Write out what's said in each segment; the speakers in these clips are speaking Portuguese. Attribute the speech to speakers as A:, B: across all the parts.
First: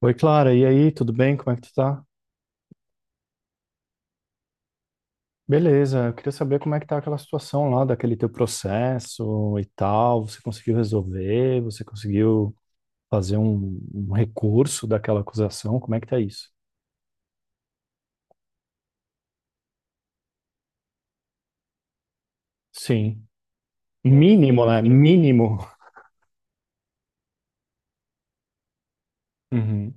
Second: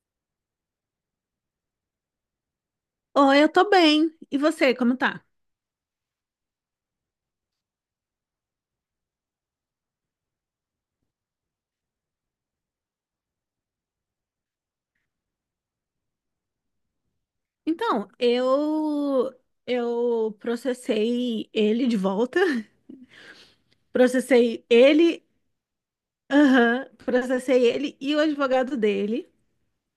A: Oi, Clara, e aí, tudo bem? Como é que tu tá?
B: Oi, eu tô bem. E você, como tá?
A: Beleza, eu queria saber como é que tá aquela situação lá, daquele teu processo e tal. Você conseguiu resolver? Você conseguiu fazer um recurso daquela acusação? Como é que tá isso?
B: Então, eu processei ele de volta.
A: Sim. Mínimo,
B: Processei
A: né?
B: ele,
A: Mínimo.
B: aham, processei ele e o advogado dele.
A: Uhum.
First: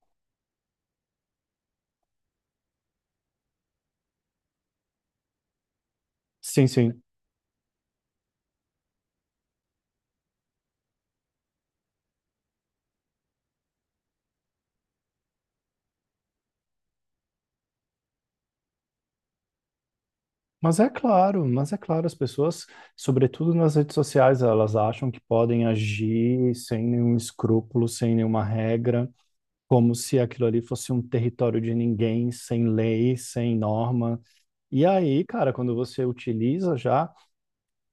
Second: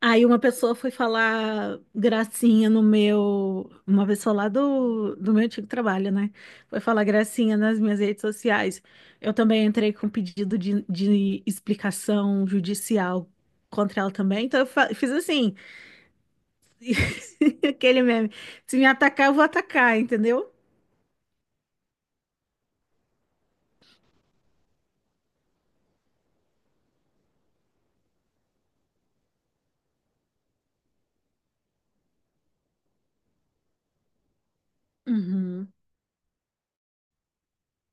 B: Aí uma pessoa foi falar gracinha no meu, uma pessoa lá do meu antigo trabalho, né?
A: Sim,
B: Foi
A: sim.
B: falar gracinha nas minhas redes sociais. Eu também entrei com pedido de explicação judicial contra ela também. Então eu fiz assim, aquele meme. Se me atacar, eu vou atacar, entendeu?
A: Mas é claro, as pessoas, sobretudo nas redes sociais, elas acham que podem agir sem nenhum escrúpulo, sem nenhuma regra, como se aquilo ali fosse um território de ninguém, sem lei, sem norma. E aí, cara,
B: Uhum,
A: quando você utiliza já,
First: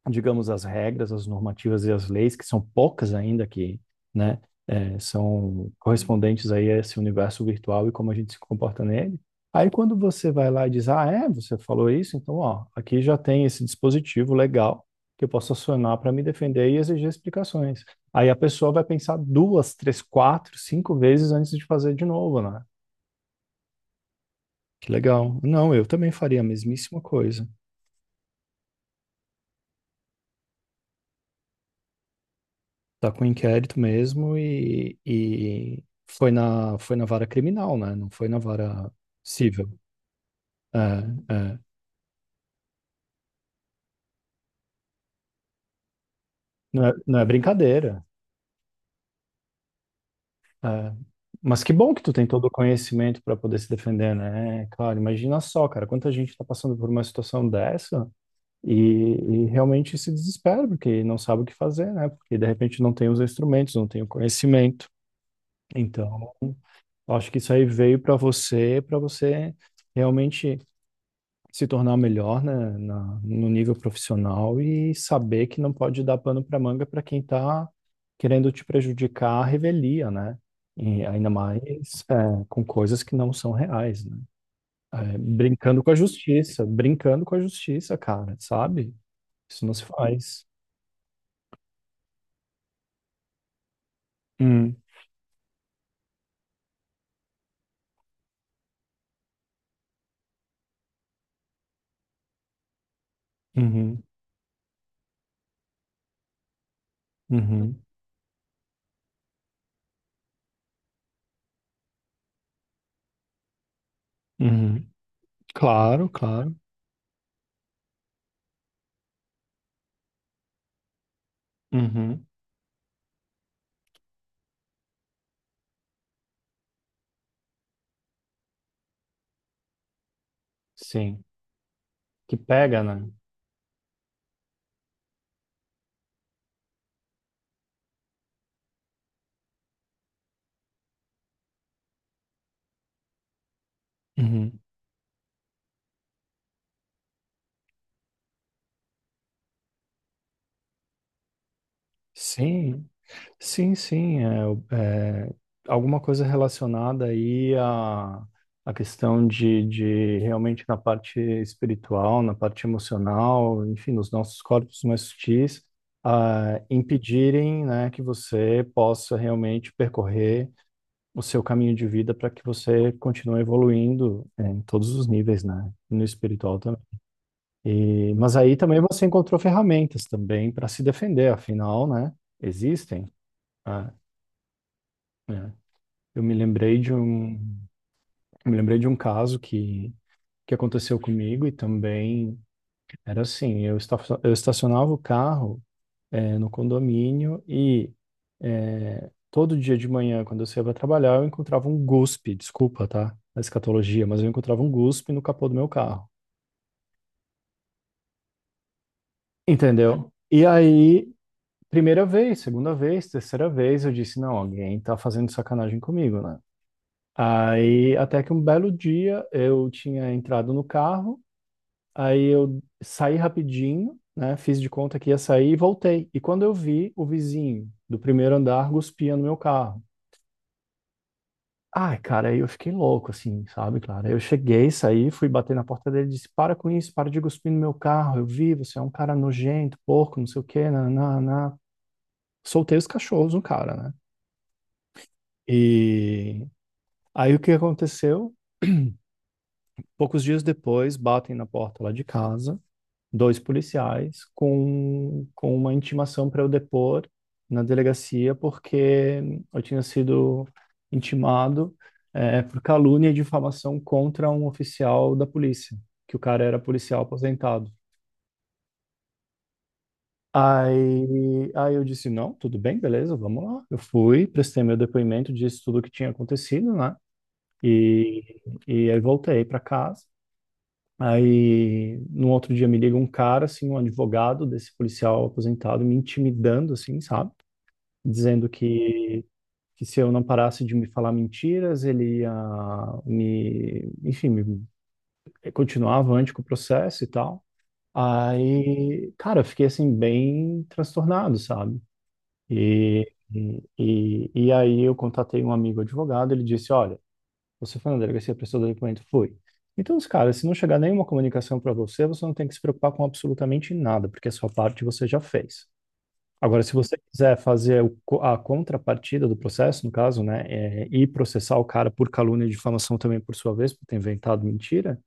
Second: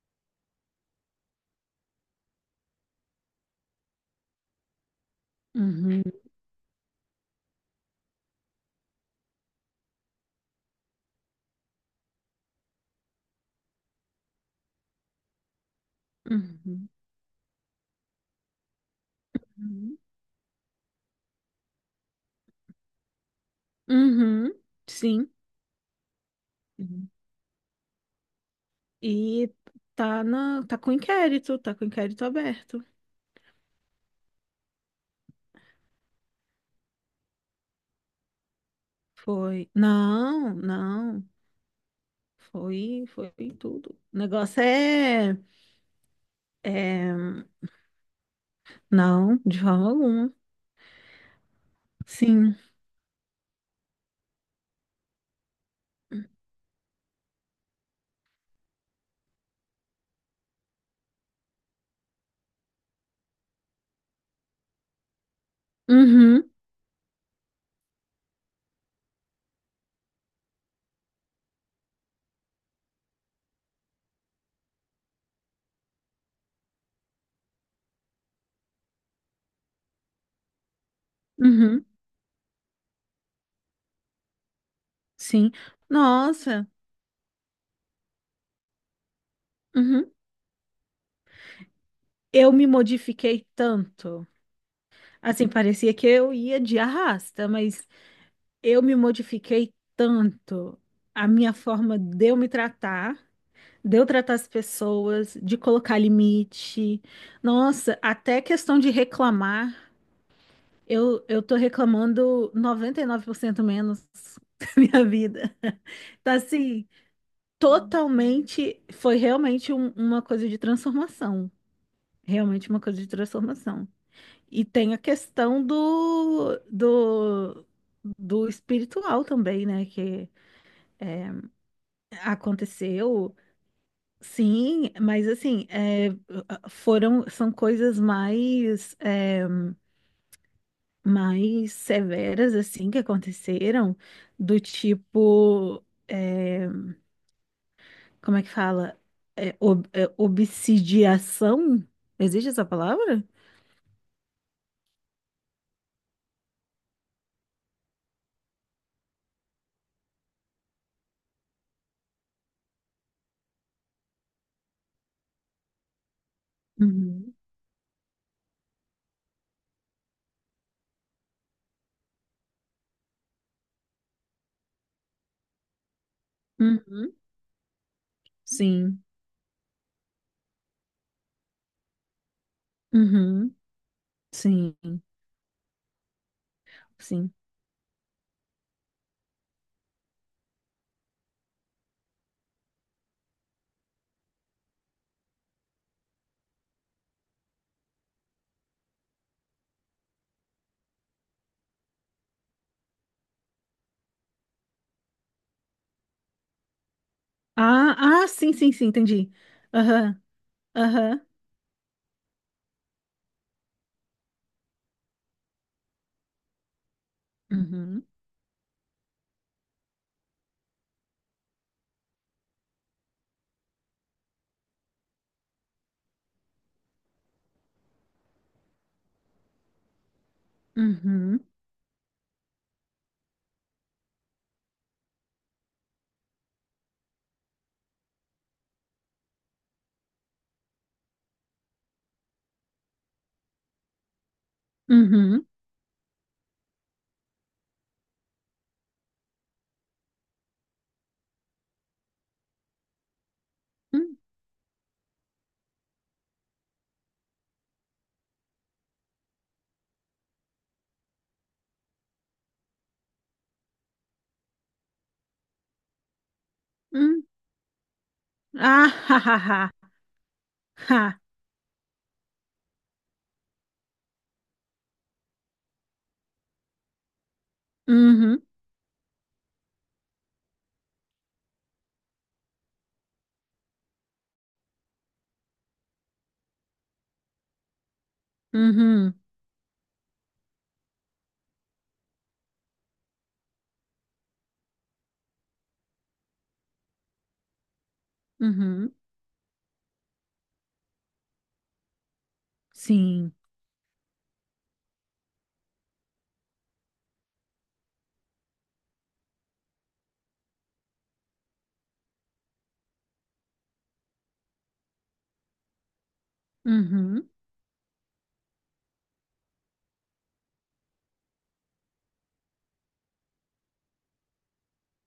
A: digamos, as regras, as normativas e as leis, que são poucas ainda que, né, é, são
B: uhum,
A: correspondentes aí a esse universo virtual e como a gente se comporta nele. Aí quando você vai lá e diz, ah, é, você falou isso, então, ó, aqui já tem esse dispositivo legal que eu posso acionar para me defender e
B: uhum,
A: exigir explicações. Aí a pessoa vai pensar duas,
B: uhum,
A: três, quatro, cinco vezes antes de fazer de novo, né?
B: uhum,
A: Que
B: sim.
A: legal. Não, eu também faria a mesmíssima
B: Uhum.
A: coisa.
B: E tá com inquérito aberto.
A: Tá com inquérito mesmo e foi na vara criminal, né? Não foi na vara
B: Foi.
A: civil.
B: Não,
A: É,
B: não.
A: é.
B: Foi, foi tudo. O negócio
A: Não é, não é
B: é...
A: brincadeira.
B: Não, de forma alguma.
A: É. Mas que bom que tu tem todo o
B: Sim.
A: conhecimento para poder se defender, né? Cara, imagina só, cara, quanta gente tá passando por uma situação dessa e, e realmente se desespera, porque não sabe o que fazer, né? Porque de repente não tem os instrumentos, não tem o conhecimento. Então,
B: Uhum,
A: acho que isso aí veio para você realmente se tornar melhor, né, no nível profissional e saber que não pode dar pano para manga para quem está querendo te prejudicar a revelia, né? E ainda mais
B: uhum,
A: é, com coisas que não são reais, né? É,
B: sim.
A: brincando com a justiça,
B: Nossa,
A: brincando com a justiça, cara, sabe? Isso não se
B: uhum.
A: faz.
B: Eu me modifiquei tanto.
A: Hum,
B: Assim, parecia que eu ia de arrasta, mas eu me modifiquei tanto. A minha forma de eu me tratar, de
A: uhum,
B: eu tratar as pessoas, de colocar limite.
A: uhum,
B: Nossa, até questão de reclamar, eu tô reclamando 99% menos da
A: uhum.
B: minha vida.
A: Claro,
B: Tá
A: claro.
B: assim, totalmente, foi realmente uma coisa de transformação.
A: Uhum,
B: Realmente uma coisa de transformação. E tem a questão do espiritual também, né? Que
A: sim.
B: é,
A: Que pega, né?
B: aconteceu, sim, mas assim, é, foram, são coisas mais, é, mais severas, assim, que aconteceram,
A: Uhum.
B: do tipo, é, como é que fala? É, obsidiação? Existe essa
A: Sim.
B: palavra?
A: Sim, sim, é, é, alguma coisa relacionada aí à, à questão de realmente na parte espiritual, na parte emocional, enfim, nos nossos corpos mais sutis, ah,
B: Uhum.
A: impedirem, né, que você possa realmente percorrer o seu caminho de vida para que você continue evoluindo, é, em todos os níveis, né, no espiritual também.
B: Uhum.
A: E, mas aí também
B: Sim.
A: você encontrou ferramentas também para se defender, afinal, né, existem.
B: Uhum.
A: Né?
B: Sim.
A: É. Eu me lembrei de
B: Sim.
A: um, me lembrei de um caso que aconteceu comigo e também era assim, eu, esta, eu estacionava o carro no condomínio e todo dia de manhã, quando eu saía para trabalhar, eu encontrava um guspe, desculpa, tá? A escatologia, mas eu encontrava um guspe no capô do meu carro.
B: Ah, ah, sim, sim, sim, entendi.
A: Entendeu?
B: Aham,
A: E aí,
B: aham.
A: primeira vez, segunda vez, terceira vez, eu disse, não, alguém tá fazendo sacanagem comigo, né? Aí,
B: Uhum,
A: até que um belo dia, eu tinha entrado no carro. Aí eu saí rapidinho, né? Fiz de conta que ia sair e voltei. E quando eu vi, o vizinho do primeiro andar guspia no meu carro.
B: uhum,
A: Ai, cara, aí eu fiquei louco, assim, sabe, claro. Aí eu cheguei, saí, fui bater na porta dele e disse: Para com isso, para de cuspir no meu carro. Eu vi, você é um cara nojento, porco, não sei o quê, nananá. Soltei os cachorros no cara, né?
B: uhum,
A: E aí o que aconteceu? Poucos dias depois, batem na porta lá de casa dois
B: hum,
A: policiais com uma intimação para eu depor na delegacia, porque eu tinha sido intimado por calúnia e difamação contra um oficial da polícia, que o cara era policial
B: hum.
A: aposentado.
B: Ah, ha, ha, ha, ha.
A: Aí eu disse, não, tudo bem, beleza, vamos lá. Eu fui, prestei meu depoimento, disse tudo o que tinha acontecido, né? E,
B: Uhum,
A: e aí voltei para casa. Aí, no outro dia me liga um cara, assim, um advogado desse policial aposentado, me intimidando, assim, sabe? Dizendo
B: uhum,
A: que se eu não parasse de me falar mentiras, ele ia me, enfim, me, continuar avante com o processo e tal.
B: uhum.
A: Aí, cara, eu fiquei, assim, bem transtornado, sabe? E,
B: Sim.
A: e aí eu contatei um amigo advogado, ele disse, olha, você foi na delegacia, prestou o documento? Foi. Então, os caras, se não chegar nenhuma comunicação para você, você não tem que se preocupar com absolutamente nada, porque a sua parte você já fez. Agora, se você
B: Uhum,
A: quiser fazer a contrapartida do processo, no caso, né, é, e processar o cara por calúnia e difamação também por sua vez, por ter inventado mentira,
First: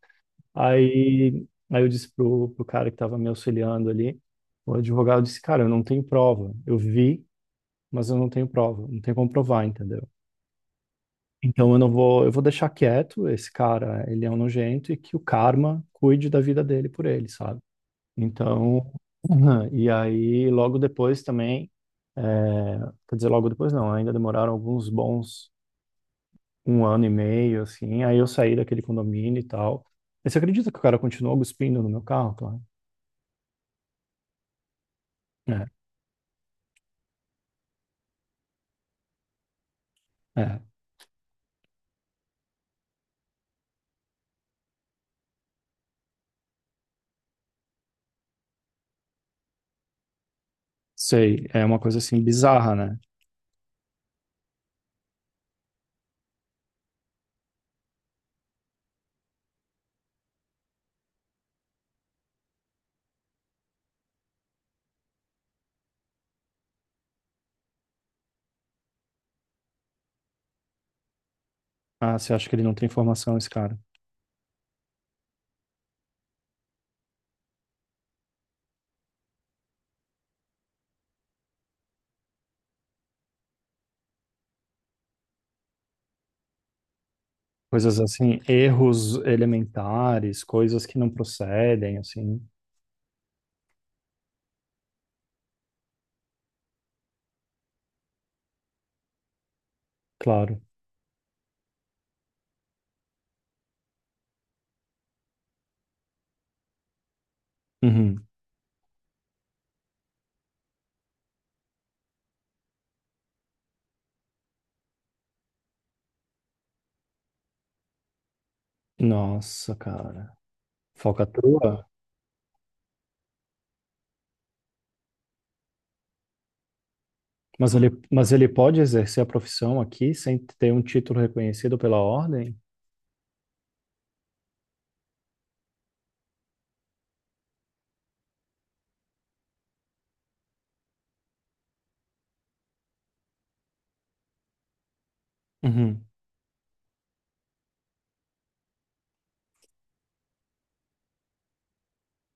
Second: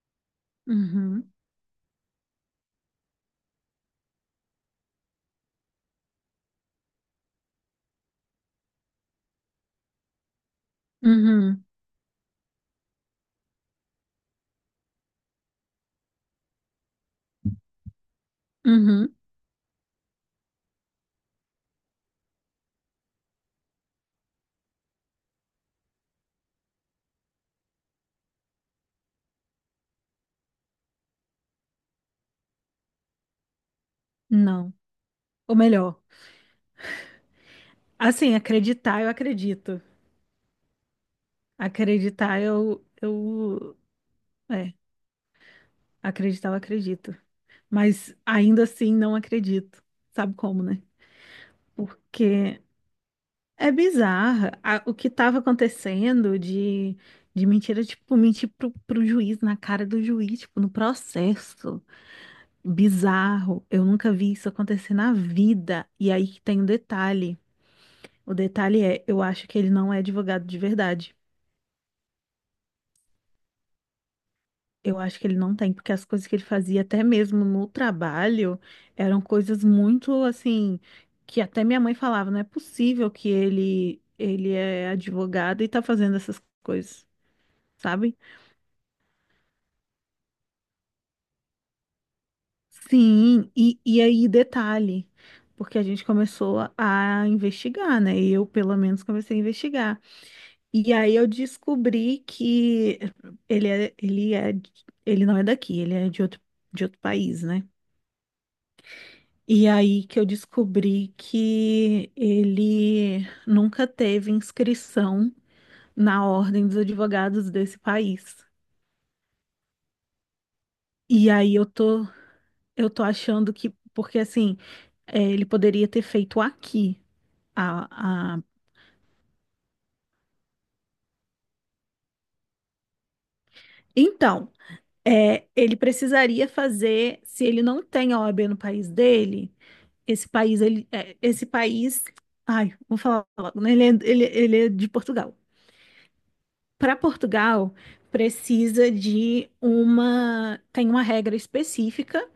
B: uhum,
A: aí, aí eu disse pro cara que estava me auxiliando ali, o advogado disse, cara, eu não tenho prova. Eu vi, mas eu não tenho prova. Não tem como provar, entendeu?
B: uhum,
A: Então eu não vou, eu vou deixar quieto esse cara, ele é um nojento e que o karma cuide da vida dele por ele, sabe? Então,
B: uhum.
A: e aí logo depois também, é, quer dizer, logo depois não, ainda demoraram alguns bons um ano e meio, assim, aí eu saí daquele condomínio e tal. E você acredita que o cara continuou cuspindo no meu carro, claro?
B: Não. Ou
A: É,
B: melhor, assim, acreditar eu acredito.
A: é,
B: Acreditar é, acreditar eu acredito. Mas ainda assim não acredito. Sabe como, né?
A: sei, é uma coisa assim
B: Porque
A: bizarra, né?
B: é bizarra. O que estava acontecendo de mentira, tipo, mentir pro juiz, na cara do juiz, tipo, no processo. Bizarro. Eu nunca vi isso acontecer na vida. E aí que tem um detalhe. O detalhe é, eu acho que ele não é advogado de verdade.
A: Ah, você acha que ele não tem informação, esse cara?
B: Eu acho que ele não tem, porque as coisas que ele fazia, até mesmo no trabalho, eram coisas muito assim, que até minha mãe falava, não é possível ele é advogado e tá fazendo essas coisas,
A: Coisas
B: sabe?
A: assim, erros elementares, coisas que não procedem, assim,
B: Sim, e aí detalhe, porque a gente começou a investigar, né? Eu, pelo menos, comecei a investigar.
A: claro.
B: E aí eu descobri que ele é, ele não é daqui, ele é de outro país, né?
A: Uhum.
B: E aí que eu descobri que ele nunca teve inscrição na Ordem dos Advogados desse país.
A: Nossa, cara.
B: E aí
A: Falcatrua?
B: eu tô achando que, porque assim, é, ele poderia ter feito aqui. Ah,
A: Mas
B: ah.
A: ele pode exercer a profissão aqui sem ter um título reconhecido pela ordem?
B: Então, é, ele precisaria fazer, se ele não tem a OAB no país dele, esse país, ai, vou falar logo, né? Ele é de Portugal.
A: Uhum.
B: Para Portugal, precisa de uma, tem uma regra específica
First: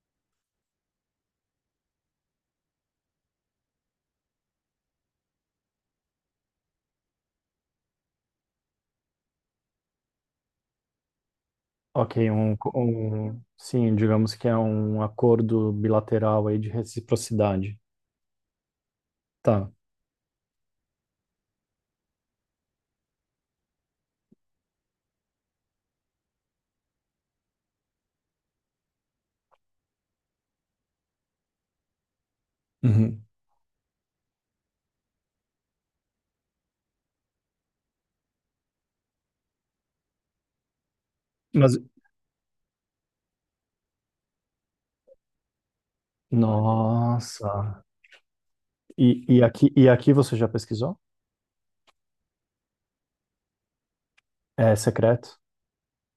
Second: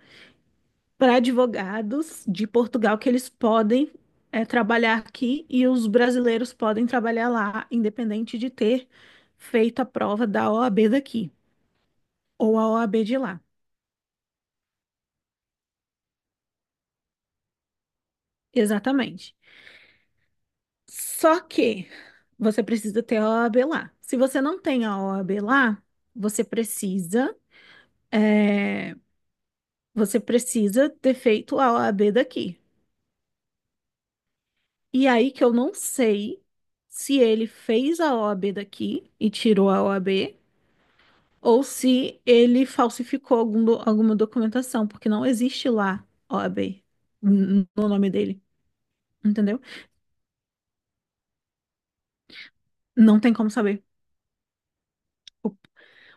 B: para advogados de Portugal que eles podem é, trabalhar aqui e os brasileiros podem trabalhar lá, independente de ter feito a prova da OAB daqui
A: Ok,
B: ou a OAB de lá.
A: sim, digamos que é um acordo bilateral aí de reciprocidade.
B: Exatamente.
A: Tá.
B: Só que você precisa ter a OAB lá. Se você não tem a OAB lá, você precisa, é, você precisa ter feito a OAB daqui.
A: Uhum.
B: E aí que eu não sei se ele fez a OAB daqui e tirou a OAB, ou
A: Mas,
B: se ele falsificou alguma documentação, porque não existe lá OAB
A: nossa.
B: no nome dele, entendeu?
A: E aqui você já pesquisou?
B: Não tem como saber.
A: É secreto?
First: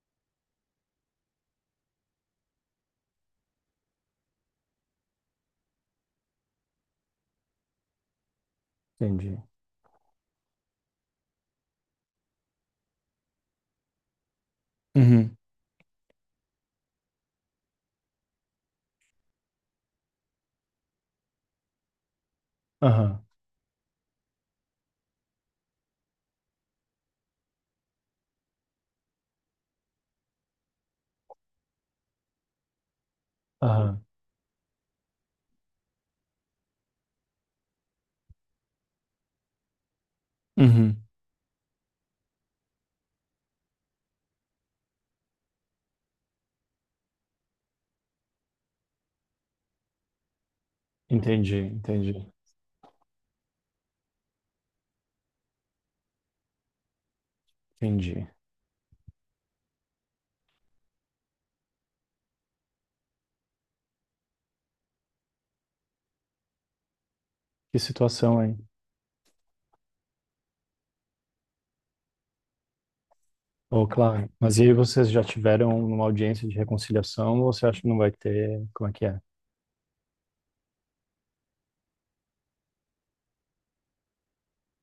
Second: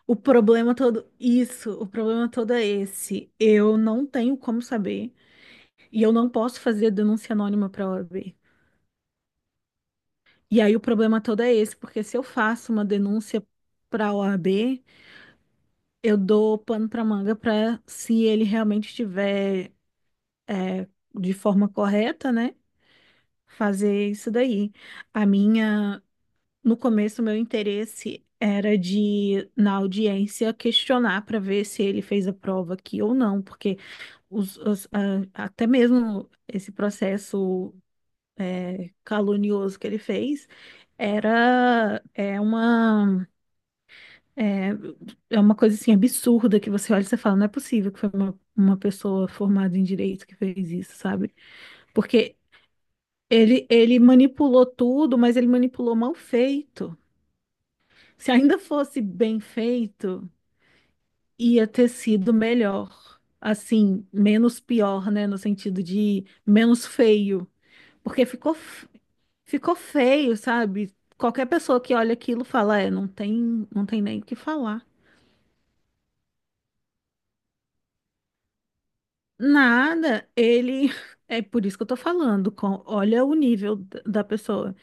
B: O problema todo, isso, o problema todo é esse. Eu não tenho como saber e eu não posso fazer denúncia anônima para a OAB.
A: Entendi.
B: E aí o problema todo é esse, porque se eu faço uma denúncia para a OAB,
A: Uhum.
B: eu dou pano para manga para se ele realmente estiver é, de forma correta, né,
A: Aham.
B: fazer isso daí. A minha, no começo, o meu interesse era de, na audiência, questionar para ver se ele fez a prova aqui ou não, porque
A: Aham.
B: até mesmo esse processo é, calunioso que ele fez
A: Uhum.
B: era é uma é, é uma coisa assim absurda que você olha e você fala, não é possível que foi uma pessoa formada em direito que fez isso, sabe?
A: Entendi, entendi,
B: Porque ele manipulou tudo, mas ele manipulou mal feito.
A: entendi.
B: Se ainda fosse bem feito, ia ter sido melhor. Assim, menos pior, né? No sentido de menos feio.
A: Que
B: Porque
A: situação,
B: ficou.
A: hein?
B: Ficou feio, sabe? Qualquer pessoa que olha aquilo fala, é, não tem, não
A: Oh,
B: tem nem o
A: claro.
B: que
A: Mas e aí
B: falar.
A: vocês já tiveram uma audiência de reconciliação ou você acha que não vai ter? Como é que é?
B: Nada, ele. É por isso que eu tô falando. Olha o nível da pessoa.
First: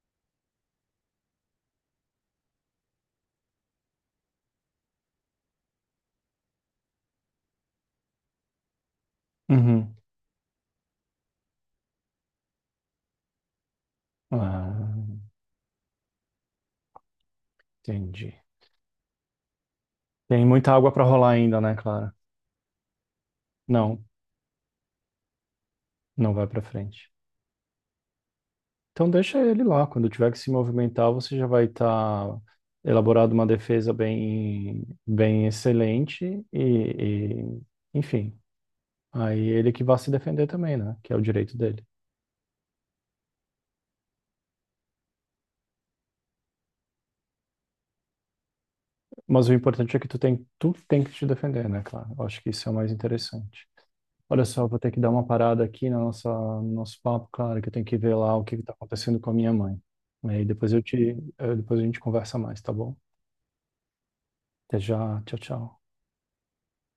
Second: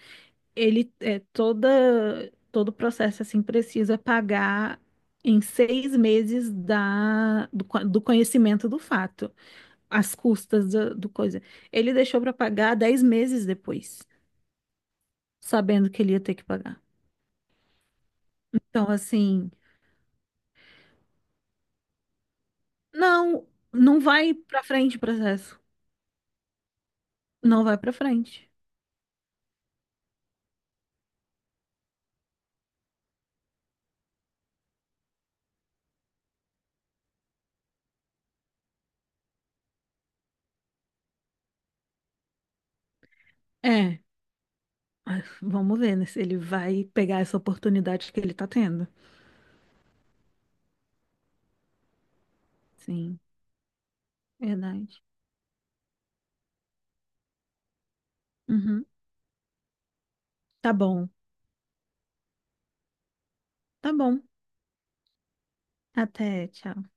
B: Ele é toda, todo o processo assim precisa pagar em 6 meses do conhecimento do fato,
A: Uhum.
B: as custas do coisa. Ele deixou para pagar 10 meses depois,
A: Ah,
B: sabendo que ele ia ter que pagar.
A: entendi.
B: Então, assim.
A: Tem muita água para rolar ainda, né, Clara?
B: Não, não
A: Não,
B: vai pra frente o processo.
A: não vai para frente.
B: Não vai pra frente.
A: Então deixa ele lá. Quando tiver que se movimentar, você já vai estar elaborado uma defesa bem, bem excelente e, enfim, aí ele que vai se defender também, né? Que é o direito dele.
B: É, mas vamos ver, né, se ele vai pegar essa oportunidade que ele tá tendo.
A: Mas o importante é que tu tem que te defender, né, claro? Eu acho que isso é o mais
B: Sim,
A: interessante. Olha só, eu vou ter
B: verdade.
A: que dar uma parada aqui na nossa no nosso papo, claro, que eu tenho que ver lá o que está
B: Uhum.
A: acontecendo com a minha mãe. Aí
B: Tá
A: depois eu
B: bom,
A: te, depois a gente conversa mais, tá bom?
B: tá bom.
A: Até já, tchau, tchau.
B: Até, tchau.